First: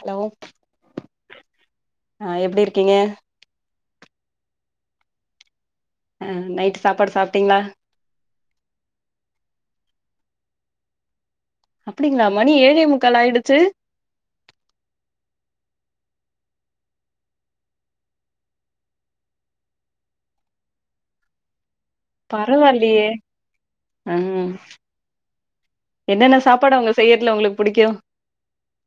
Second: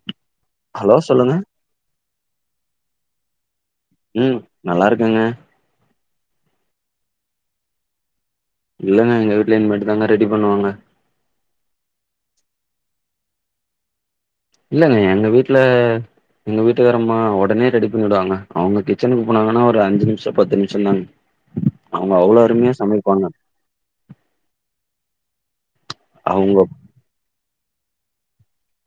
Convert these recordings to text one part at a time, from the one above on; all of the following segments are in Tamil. ஹலோ ஹலோ சொல்லுங்க அ எப்டி இருக்கீங்க ம் நல்லா இருக்கங்க அ நைட்டு சாப்பாடு சாப்ட்டீங்ளா இல்லங்க எங்க வீட்ல இனிமேட்டுதாங்க ரெடி பண்ணுவாங்க அப்டிங்ளா மணி ஏழே முக்கால் ஆயிடுச்சு இல்லங்க எங்க வீட்ல எங்க வீட்டுகாரம்மா ஒடனே ரெடி பண்ணிடுவாங்க அவ்ங்க கிச்சனுக்கு போனாங்கனா ஒரு அஞ்சு நிம்ஷ பத்து நிம்ஷ தாங்க அவங்க அவ்ளோ அருமையா பரவால்லயே சமைப்பாங்க அ என்னென்ன அவங்க சாப்பாடு அவ்ங்க செய்யற்துல ஒங்களுக்கு புடிக்கு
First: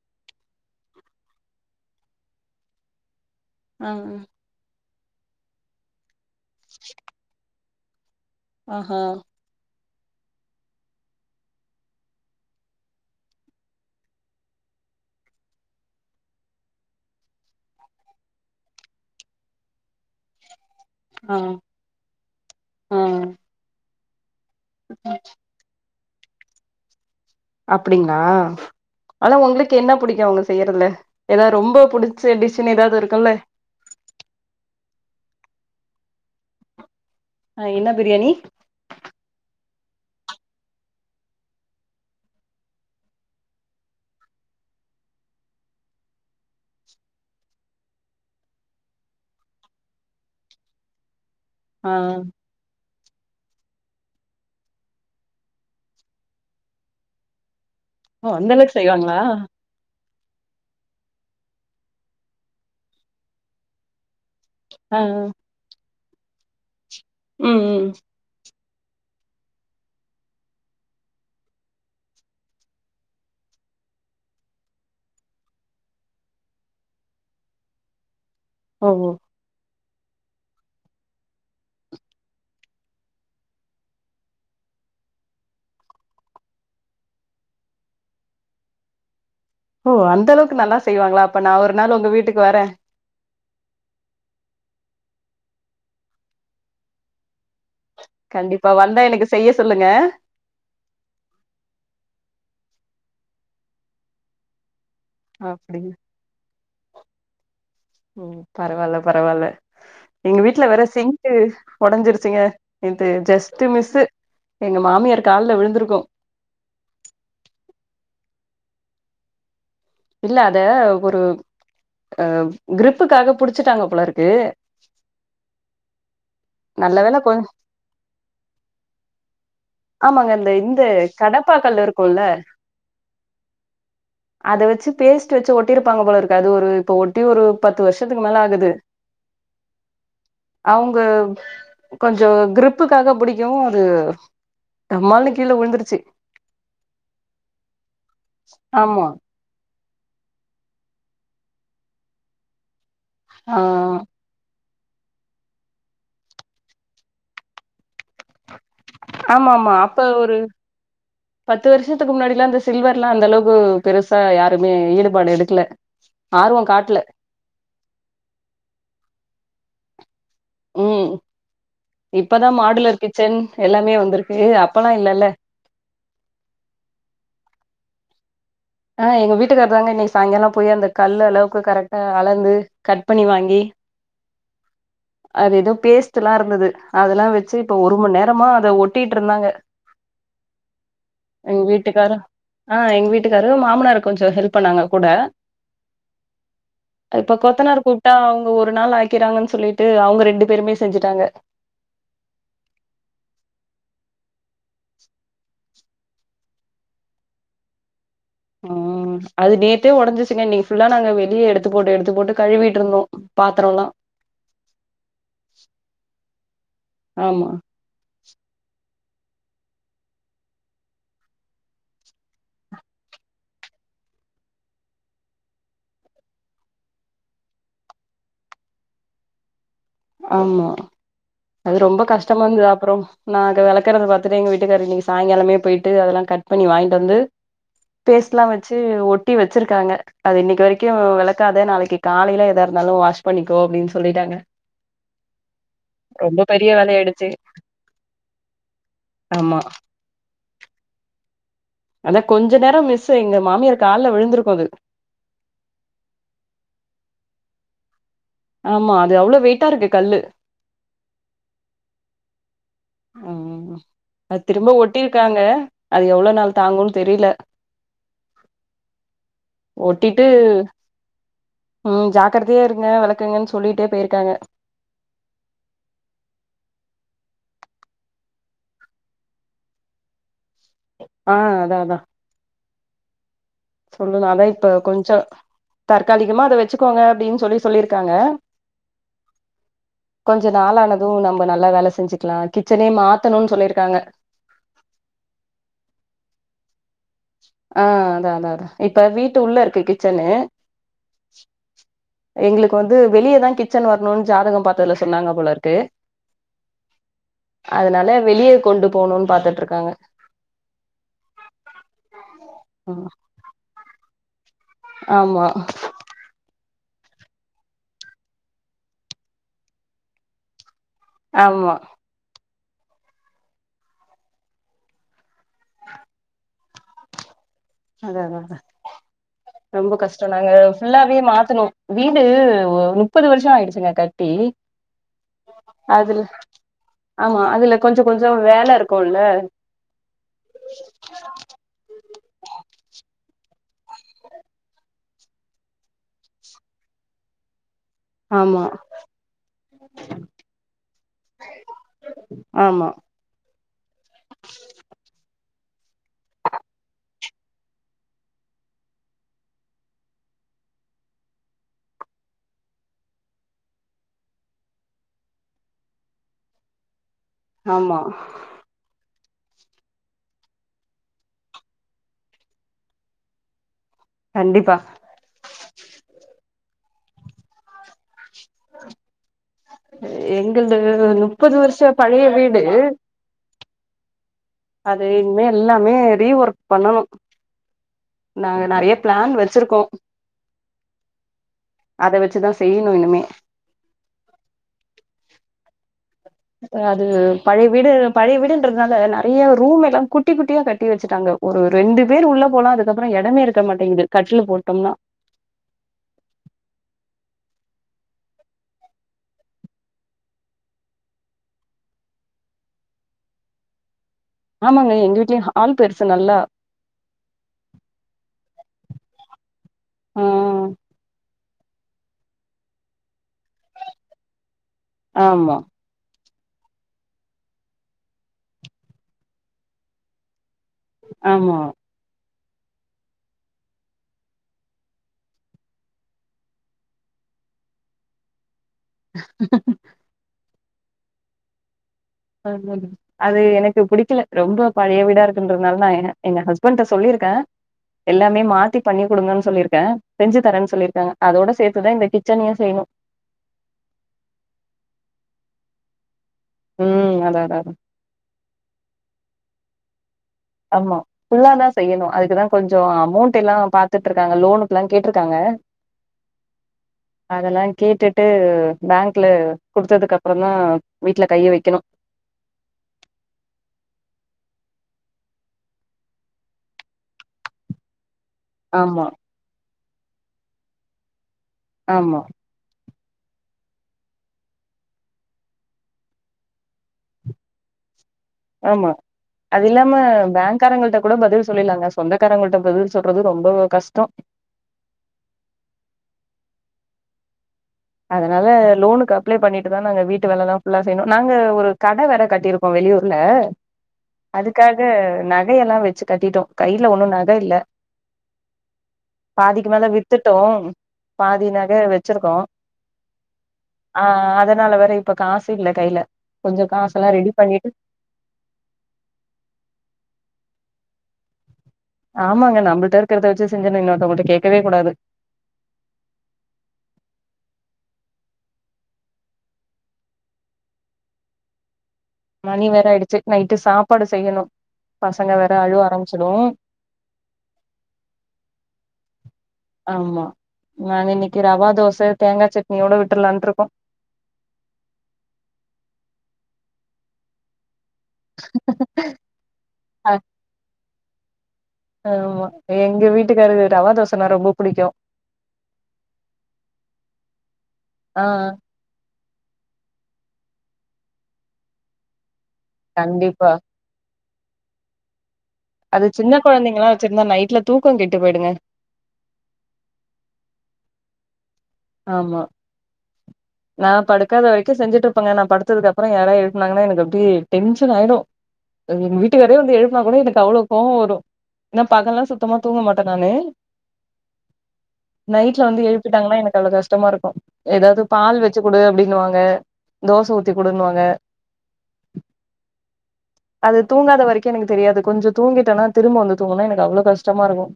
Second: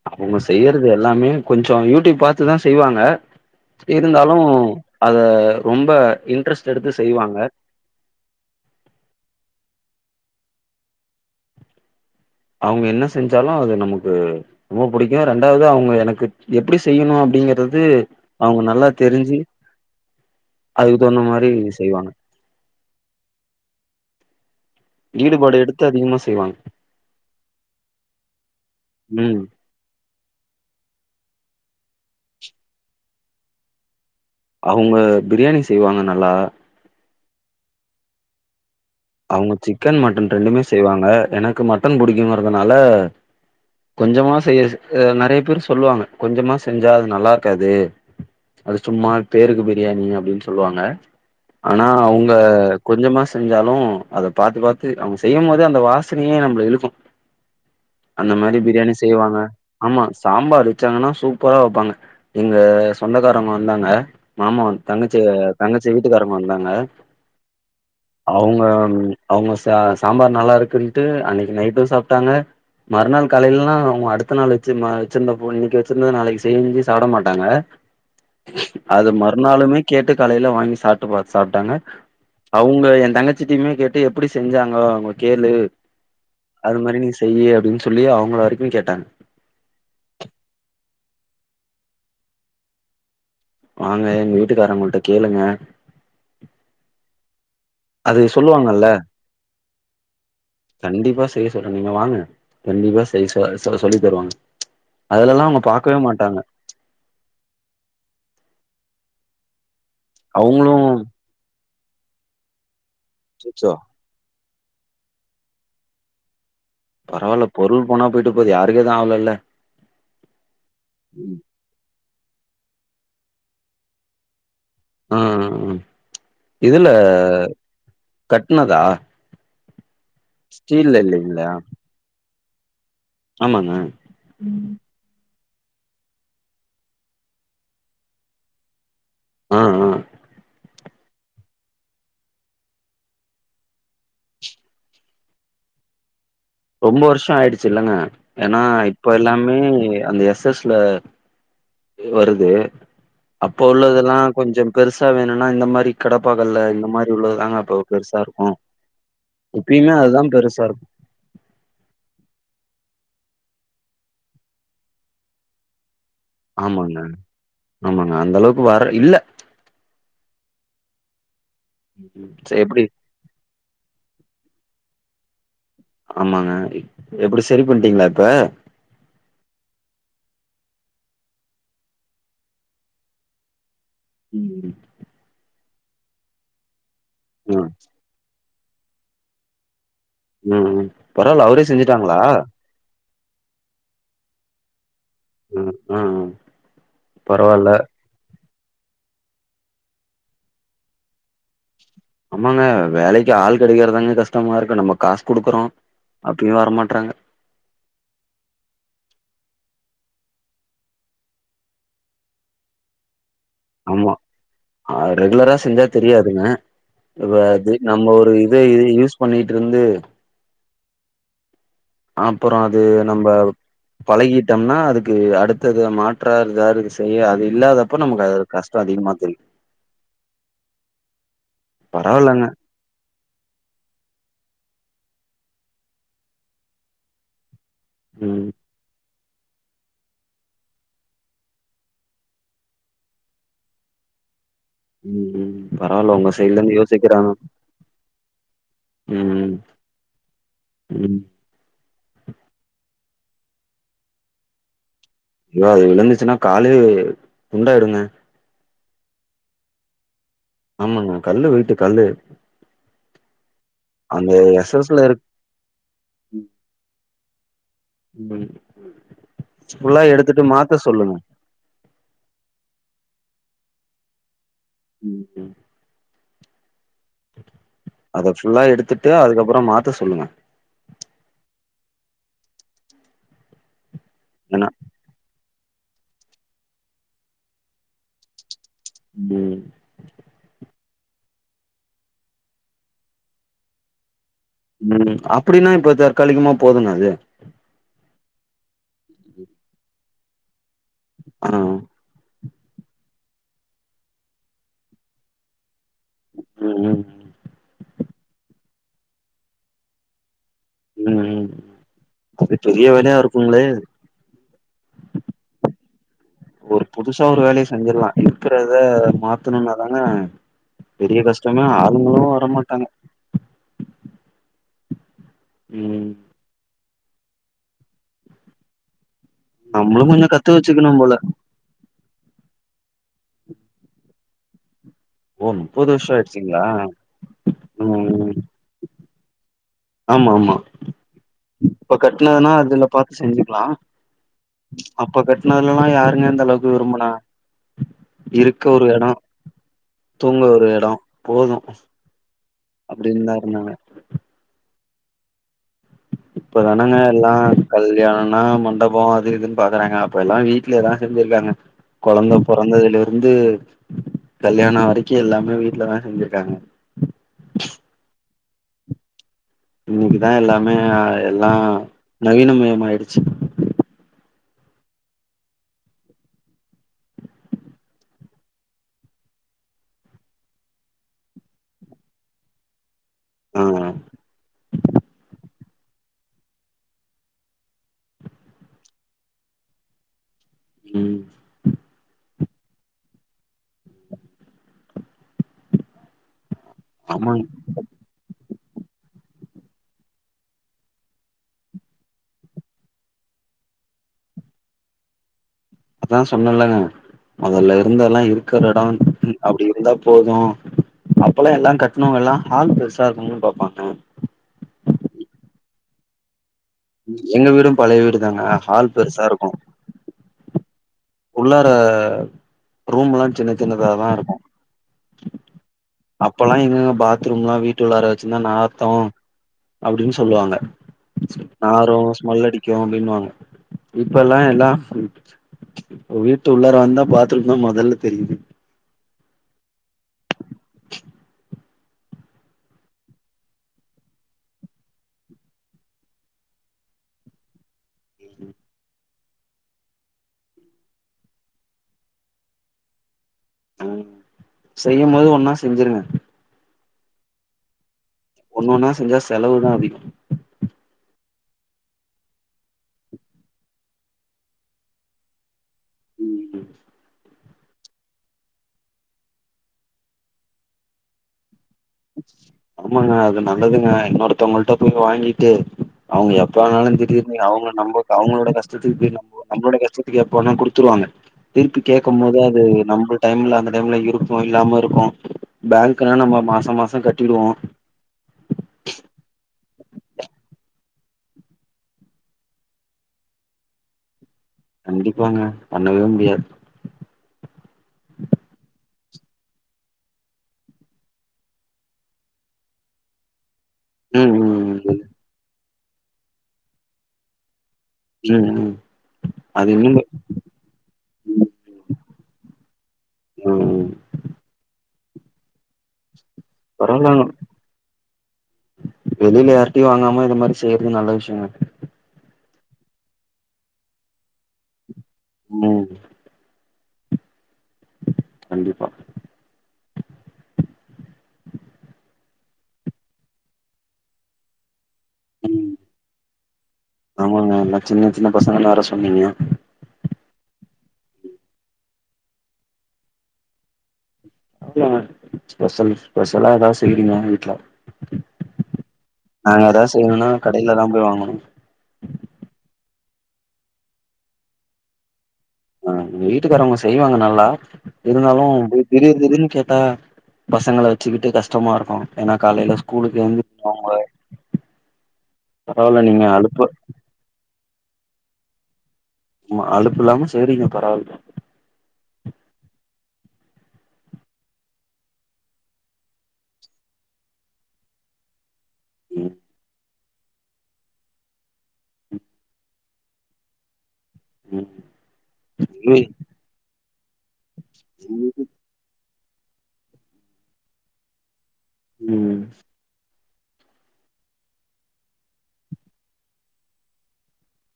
அவ்ங்க செய்யறது எல்லாமே கொஞ்ச யூட்யூப் பாத்துதா செய்வாங்க ஆ ஆ இருந்தாலு அத ரொம்ப இன்ட்ரெஸ்ட் எடுத்து செய்வாங்க ஓஹோ அவ்ங்க என்ன செஞ்சாலு அது நமக்கு ரொம்ப புடிக்கு ரெண்டாவ்து அவ்ங்க எனக்கு எப்டி செய்யணு அப்டிங்கிறது அவ்ங்க நல்லா தெரிஞ்சு [inaudible] அதுக்கு தகுந்த ஆ மாரி செய்வாங்க ஆ ஈடுபாடு எடுத்து அதிகமா செய்வாங் அப்டிங்ளா ஆனா ஒங்ளுக் கு என்ன புடிக்கு அவ்ங்க செய்யறதுல ஏனா ரொம்ப புடிச்ச டிஷ்ஷுன்னு எதாவ்து இருக்குல்ல அவ்ங்க பிரியாணி செய்வாங்க நல்லா ஆ என்ன பிரியாணி அவங்க சிக்கன், மட்டன் ரெண்டுமே செய்வாங்க எனக்கு மட்டன் புடிக்குங்கறதுனால கொஞ்சமா செய்ய ஸ் அ நெறைய பேர் சொல்வாங்க கொஞ்சமா செஞ்சா அது நல்லார்க்காது அது சும்மா பேருக்கு பிரியாணி அப்டின் சொல்வாங்க ஆனா ஆ அவுங்க கொஞ்சமா செஞ்சாலு அத பாத்து பாத்து அவுங்க செய்யும் போதே அந்த வாசனையே நம்பள இழுக்கு ஓ அந்த மாரி அளவுக்கு பிரியாணி செய்வாங்களா ஆ செய்வாங்க ஆமா சாம்பார் வெச்சாங்கனா சூப்பரா வெப்பாங்க எங்க சொந்தக்காரவ்ங்க வந்தாங்க மாமா ஆ தங்கச்சி தங்கச்சி வீட்டுக்காரவ்ங்க வந்தாங்க ம் ம் அவுங்க ம் அவுங்க சா சாம்பார் நல்லார்க்குன்ட்டு அன்னைக்கு நைட்டு சாப்ட்டாங்க மறுநாள் காலைல்லா அவுங்க அடுத்த நாள் வெச்சி மா வெச்சிருந்தப்போ இன்னிக்கு வெச்சிருந்தத நாளைக்கு செஞ்சி சாப்ட மாட்டாங்க [inaudible] ஓ அது ஓ ம றுநாளுமே கேட்டு காலைல வாங்கி சாப்ட்டு பாத் சாப்ட்டாங்க அவுங்க எ தங்கச்சி ட்டியுமே கேட்டு எப்டி செஞ்சாங்கோ அவுங்க கேளு அது மாரி நீ செய்யி அப்டின் சொல்லி அவுங்கள வரைக்கு கேட்டாங்க ஓ அந்தளவுக்கு நல்லா செய்வாங்ளா அப்ப நா ஒரு நாள் உங்க வீட்டுக் வரே வாங்க எங்க வீட்டுக்காரவ்ங்கள்ட்ட கேளுங்க அது கண்டிப்பா சொல்லுவாங்கல்ல வந்தா எனக்கு செய்ய சொல்லுங்க கண்டிப்பா செய்ய சொல்ற நீங்க வாங்க கண்டிப்பா செய்ய சொ சோ சொல்லி தருவாங்க அதுலல்லா அவுங்க அப்டின்னு பாக்கவே மாட்டாங்க ஓ பரவால்ல பரவால்ல எங்க வீட்ல அவங்களு வேற சிங்க்கு ஒடஞ்சிருச்சிங்க நேத்து ஜஸ்ட்டு அச்சச்சோ மிஸ்ஸு எங்க மாமியார் கால்ல விழுந்திருக்கு பரவால்ல பொருள் போனா போய்ட்டு போது யாருக்கு எது ஆவலல்ல இல்ல அத ஒரு ம் அ க்ரிப்புக்காக புடிச்சிட்டாங்க போலருக்கு ஆ அ இதுல நல்ல வேல கொஞ் கட்னதா ஆமாங்க இந்த இந்த ஸ்டீல்ல இல்லைங்களா கடப்பாக்கல்லு இருக்குல்ல ஆமாங்க அத ம் வெச்சு பேஸ்ட்டு வெச்சு ஒட்டிருப்பாங்க போலருக்கு அது ஒரு இப்ப ஒட்டி ஒரு பத்து வர்ஷத்துக்கு மேல ஆகுது ஆ ஆ அவுங் க கொஞ்சோ க்ரிப்புக்காக புடிக்கவு அது டமால்னு கீழ வுழுந்துருச்சு ரொம்ப வர்ஷோ ஆய்டுச்சு இல்லங்க ஏனா ஆமா இப்ப எல்லாமே அந்த எஸ் எஸ் ல வருது ஆ அப்ப உள்ளதெல்லா கொஞ்சம் பெருசா வேணுன்னா இந்த மாரி கடப்பாக்கல்ல இந்த மாரி உள்ளதுதாங்க அப்போ பெருசா இர்க்கு ஆமாமா இப்பயுமே அப்ப அதுதா ஒரு பெருசா இருக் பத்து வர்ஷத்துக்கு முன்னாடில்லா இந்த சில்வர்ல்லா அந்தளவுக்கு பெருசா யாருமே ஈடுபாடு எடுக்கல ஆர்வோ காட்ல ஆமாங்க ஆமாங்க அந்தளவுக்கு வர இல்ல ம் இப்ப தா எப்டி மாடுலர் கிச்சன் எல்லாமே வந்துருக்கு அப்பல்லா இல்லல ஆமாங்க எப்டி செரி பண்ட்டீங்ளா இப்ப ஆ எங்க வீட்டுக்காருதாங்க இன்னிக்கு சாய்ங்காலோ போய் அந்த கல்லு அளவுக்கு கரெக்ட்டா அளந்து கட் பண்ணி வாங்கி ம் அது எதோ பேஸ்ட் எல்லா இருந்தது அதெல்லா வெச்சு ம் இப்ப ஒரு மண் நேரமா அத ஒட்டீட்ருந்தாங்க ம் பரவால்ல அவுரே வீட்டுக்காரு செஞ்சுட்டாங்களா ஆ எங் வீட்டுக்காரு மாமனார் கொஞ்சு ஹெல்ப் பண்ணாங்க கூட ம் ஆ இப்ப பரவால்ல கொத்தனார் கூப் டா அவுங்க ஒரு நாள் ஆக்கிறாங்கன் சொல்லிட்டு அவுங்க ரெண்டு பேருமே செஞ்சுட்டாங்க ஆமாங்க வேலைக்கு ஆள் கெடைக்கிற்தாங்க கஷ்டமாருக்கு நம்ம காஸ் குடுக்குறோ அப்டியு வர மாட்றாங்க அ ம் அது நேத்தே ஒடஞ்சிச்சுங்க இன்னிக் ஃபுல்லா நாங்க வெளியே எடுத்து போட்டு எடுத்து போட்டு கழுவிட்ருந்தோ ஆமா அ ரெகுலரா செஞ்சா தெரியாதுங்க வ ஆமா இது நம்ம ஒரு இத இது யூஸ் பண்ணிட்ருந்து அப்புறோ அது நம்ப பழகிட்டோம்னா அதுக்கு அடுத்தது மாற்றா எதாது செய்ய அது இல்லாதப்ப நமக்கு அ கஸ்டோ அதிகமா தெரியு ஆமா அது ரொம்ப பரவால்லங்க கஷ்டமாந்து அப்பறோ நா அத வெளக்குறத பாத்துட்டு எங்க வீட்டுக்கார் இன்னிக்கு சாய்ங்காலமே போய்ட்டு அதெல்லா கட் பண்ணி வாய்ன்டு வந்து பேஸ்ட்லா ம் வெச்சு ஒட்டி வெச்சிருக்காங்க அது இன்னிக் வரிக்கு வெளக்காத நாளைக்கி காலையில எதா இருந்தாலு வாஷ் பண்ணிக்கோ அப்டீன் சொல்லிட்டாங்க ம் ம் பரவால உங்க ரொம்ப பெரிய சைட்லந்த் வேலையாயிடுச்சு யோசிக்கிறாங்க ம் ஆமா ம் அதா கொஞ்ச நேர மிஸு எங்க மாமியாரு கால்ல விழுந்திருக்கு அது ஐயோ அது விழுந்துச்சுன்னா காலே துண்டாயிடுங்க ஆமா அது அவ்ளோ வெயிட்டாருக்கு கல்லு ஆமாங்க கல்ல வெயிட்டு கல்லு ம் அந்த அது திரும்ப எஸ் எஸ்ல இருக் ஒட்டிருக்காங்க அது எவ்ளோ நாள் தாங்குன் தெரில ம் ஃபுல்லா ஒட்டிட்டு எடுத்துட்டு மாத்த சொல்லுங்க ம் ஜாக்கரதையே இருங்க வெளக்குங்கன் சொல்லிட்டே போயிருக்காங்க ம் ம் அத ஃபுல்லா எடுத்துட்டு அதுக்கப்புறம் மாத்த சொல்லுங்க ஆ அதா அதா சொல்லுணு அதா இப்ப ஏன்னா கொஞ்ச தற்காலிகமா அத வெச்சுக்கோங்க அப்டின் சொல்லி சொல்லிருக்காங்க ம் கொஞ்ச நாளானது நம்ப நல்லா வேல செஞ்சுக்லா கிச்சனே மாத்தணுன் சொல்லிருக்காங்க ம் அப்படீனா இப்ப தற்காலிகமா போதுமே அது ஆ அதா அதா அதா இப்ப வீட்டு உள்ள இருக்கு கிச்சனு ஆ எங்ளுக் வந்து வெளியேதா கிச்சன் வர்ணுன் ஜாதகம் பாத்தர்ல சொன்னாங்க போலருக்கு ம் ம் அதனால வெளியே கொண்டு போணோன் பாத்துட்ருக்காங்க ம் அது பெரிய வேலையா இருக்குங்ளே ஆமா ஒரு புதுசா ஒரு வேலைய செஞ்சிற்லா இருக்கிறத மாத்தணுன்னா தான பெரிய கஷ்டமே ஆமா ஆளுங்களு வரமாட்டாங்க ம் அத அத அத ரொம்போ நம்மளு கஷ்டோ கொஞ்சோ நாங்க கத்து வச்சுக்கணு போல ஃபுல்லாவே மாத்துனோ வீடு ஒ முப்பது வர்ஷோ ஆயிடுச்சுங்க கட்டி ஓ முப்பது வருஷோ அதுல ஆயிடுச்சுங்களா ஆமா அதுல கொஞ்சோ கொஞ்சோ ம் வேல இருக்குல்ல ஆமா ஆமா இப்ப கட்டினதுன்னா அதுல பாத்து செஞ்சுக்கலா அப்ப கட்டினதுல எல்லா யாருங்க இந்தந்த அளவுக்கு விரும்புனா இருக்க ஆமா ஒரு எடோ தூங்க ஒரு எடோ போது ஆமா அப்படி இருந்தாருதான இப்பதானேங்க எல்லா கல்யாணனோ மண்டபோ அது இதுன்னு பாக்குறாங்க அப்ப எல்லா வீட்லதா செஞ்சு இருக்காங்க கொழந்த பொறந்ததுல இருந்து கல்யாண வரைக்கு எல்லாமே வீட்டுலதா செஞ்சு இருக்காங்க ஆமா இன்னைக்குதா எல்லாமே எல்லா நவீனமயமா ஆயிடுச்சு கண்டிப்பா எங்களது முப்பது வர்ஷோ பழைய வீடு ஆ அ அது இனிமே எல்லாமே ரீ ஒர்க் பண்ணணு நாங்க நெறைய பிளான் வச்சு இருக்கோ உம் அத வச்சுதா செய்யணு இனிமே அது ஆமாங்க பழை வீடு பழைய வீடுன்றதுனால நெறைய ரூம் எல்லா குட்டி குட்டியா கட்டி வச்சுட்டாங்க ஒரு ரெண்டு பேர் உள்ள போல அதுக்கப்புறோ இடமே இருக்க மாட்டேங்குது கட்லு போட்டோம்னா அதா சொன்னலா மொதல்ல இருந்த எல்லா இருக்குற எடோ அப்டி இருந்தா போது அப்போ எல்லா கட்டணோவங்க எல்லா ஹால் பெருசா இருக்குன்னு பாப்பாங்க ஆமாங்க எங்க வீட்லயையு ஹால் பெருசு நல்லா எங்க வீடு பழைய வீடு தாங்க ஹால் பெருசா இருக்கு ஆ அ உள்ளார ரூம் எல்லா சின்ன சின்னதா தா இருக்கு ஆமா அப்பொ எல்லா எங்கேங்க பாத்ரூம் எல்லா வீட்டு உள்ளார வச்சு இருந்தா நாத்தோ அப்டின்னு சொல்லுவாங்க ஆமா நாரு ஸ்மெல் அடிக்கு அப்டினு வாங்க இப்ப எல்லா எல்லா ஒர் வீட்டு உள்ளார வந்தா பாத்ரூம் தா மொதல்ல தெரியு ஆமாங்க அது எனக்கு புடிக்கல ரொம்போ பழைய வீடா இருக்குன்றதுனால தா எங்க ஹஸ்பண்ட் கிட்ட சொல்லியிருக்கே எல்லாமே மாத்தி பண்ணி குடுங்கன்னு சொல்லியிருக்கே செஞ்சு தரன்னு சொல்லியிருக்காங்க அதோட சேத்துதா இந்த கிச்சனையு செய்யணு செய்யு போது ஒன்னா செஞ்சுருங்க உம் அதா அதா தா ஒன்னொன்னா செஞ்சா செலவு தா அதிகோ ஆமா ஃபுல்லாதா செய்யணு அதுக்குதா கொஞ்சோ அமௌண்ட் எல்லா பாத்துட்டு இருக்காங்க லோனுக்கெல்லா கேட்டுருக்காங்க உம் அதெல்லா கேட்டுட்டு பேங்க்ல குடுத்ததுக்கப்புறோ தா வீட்ல கைய வைக்கணு ஆமாங்க அது நல்லதுங்க இன்னொருத்தவங்கள்கிட்ட போய் வாங்கிட்டு அவுங்க எப்ப ஆனாலு திடீருனு அவுங்க நம்போ அவுங்களோட கஷ் ஆமா கஷ்டத்துக்கு நம்போ நம்பளோட கஷ்ட்டத்துக்கு எப்போவேனா குடுத்துருவாங்க திரும்பி ஆமா கேட்கும் போது அது அது நம்ம டைம்ல அந்த டைம்ல இருக்கு இல்லாம இருக்கு பேங்க் நா நம்ம மாசத் மாசோ மாசோ கட்டிடுவோ ஆமா அது இல்லாம பேங்க் காரங்கள்ட கூட பதில் சொல்லிலாங்க சொந்தக்காரங்கிட்ட பதில் சொல்றது ரொம்ப கஷ்டோ கண்டிப்பாங்க பண்ணவே முடியாது அதனால லோனுக்கு அப்ளே பண்ணிட்டு தா நாங்க வீட்டு வேல எல்லா ஃபுல்லா செய்யணு நாங்க ஒரு கட வேற கட்டிருக் க்கோ வெளியூர்ல ம் அதுக்காக ம் நகையெல்லா வெச்சு கட்டிட்டோ கையில ஒன்னு நகை இல்ல ம் ம் பாதிக்கு அது மேல இன்னும் வித்துட்டோ பாதி நக வெச்சிருக்கோ ம் ஆ அதனால வேற இப்ப காசு இல்ல கையில கொஞ்சோ காசு எல்லா ரெடி பண்ணிட்டு வெளில யார் கிட்டையு வாங்காம இது மாரி செய்றது நல்ல விஷயோங்க ஆமாங்க நம்பள்ட்ட இருக்கிறத வெச்சி செஞ்சிரனு இன்னொத்தவங்ககிட்ட கேக்கவே கூடாது ம் கண்டிப்பா மணி வேற ஆயிடுச்சி நைட்டு சாப்பாடு செய்யணு பசங்க வேற அழுவ ஆரம்பிச்சிடு ஆமாங்க எல்லா சின்ன சின்ன பசங்கள அரெஸ் பண்ணிங்க ஆமா நாங்க இன்னைக்கு ரவா தோச தேங்கா சட்னி யோட விட்டுருலான்ட்டு இருக்கோ அப்டியாங்க ஸ்பெஷல் ஸ்பெஷலா ஏதாவது செய்றீங்கலா வீட்ல நாங்க ஏதாது அ செய்யணும்னா கடையில தா போய் வாங்கணு ஆமா எங்க வீட்டுக்காருக்கு ரவா தோசன்னா ரொம்ப புடிக்கு ஆ எங்க வீட்டுக்கார அம்மா செய்வாங்க நல்லா ஆ இருந்தாலு போய் திடீர் திடீனு கேட்டா பசங்கள வெச்சுக்கிட்டு கஷ்டமா இருக்கு ஏன்னா காலையில ஸ்கூலுக்கு கண்டிப்பா எழுந்துப்பாங்க அது நீங்க சின்ன அலுப்பு கொழந்தைங்கலா வெச்சிருந்தா நைட்ல தூக்கோ கெட்டு போயிடுங்க ஆமா அடுப்பு இல்லாம செய்ரிங்க பரவால்ல ஆமா நா படுக்காத வரைக்கு செஞ்சிட்டு இருப்பேங்க நா படுத்ததுக்கு அப்றோ யாராவது எழுப்பனாங்கன்னா எனக்கு அப்டியே டென்ஷன் ஆயிடு அது எங்க ம் வீட்டுக்காரே வந்து எழுப்பனா கூட எனக்கு அவ்ளோ கோவோ வரு ஏன்னா பகல்லா சுத்தமா தூங்க மாட்டே நானு ம் நைட்ல வந்து எழுப்பிட்டாங்கன்னா எனக்கு அவ்ளோ கஷ்டமா இருக்கு ஏதாது பால் இல்ல, வெச்சி குடு அப்டின்னு வாங்க தோச ஊத்தி குடுன்னுவாங்க ம் அது தூங்காத வரைக்கு எனக்கு தெரியாது கொஞ்சோ தூங்கிட்டன்னா திரும்ப வந்து தூங்கனுன்னா எனக்கு அவ்ளோ கஷ்டமா இருக்கு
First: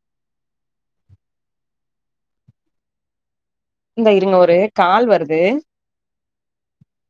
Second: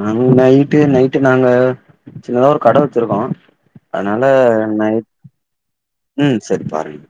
நாங்க நைட்டு நைட்டு நாங்க சின்னதா ஒரு கடை வெச்சிருக்கோ இந்த அதனால இருங்க ஒரு கால் நைட் வருது ம் செரி பாருங்க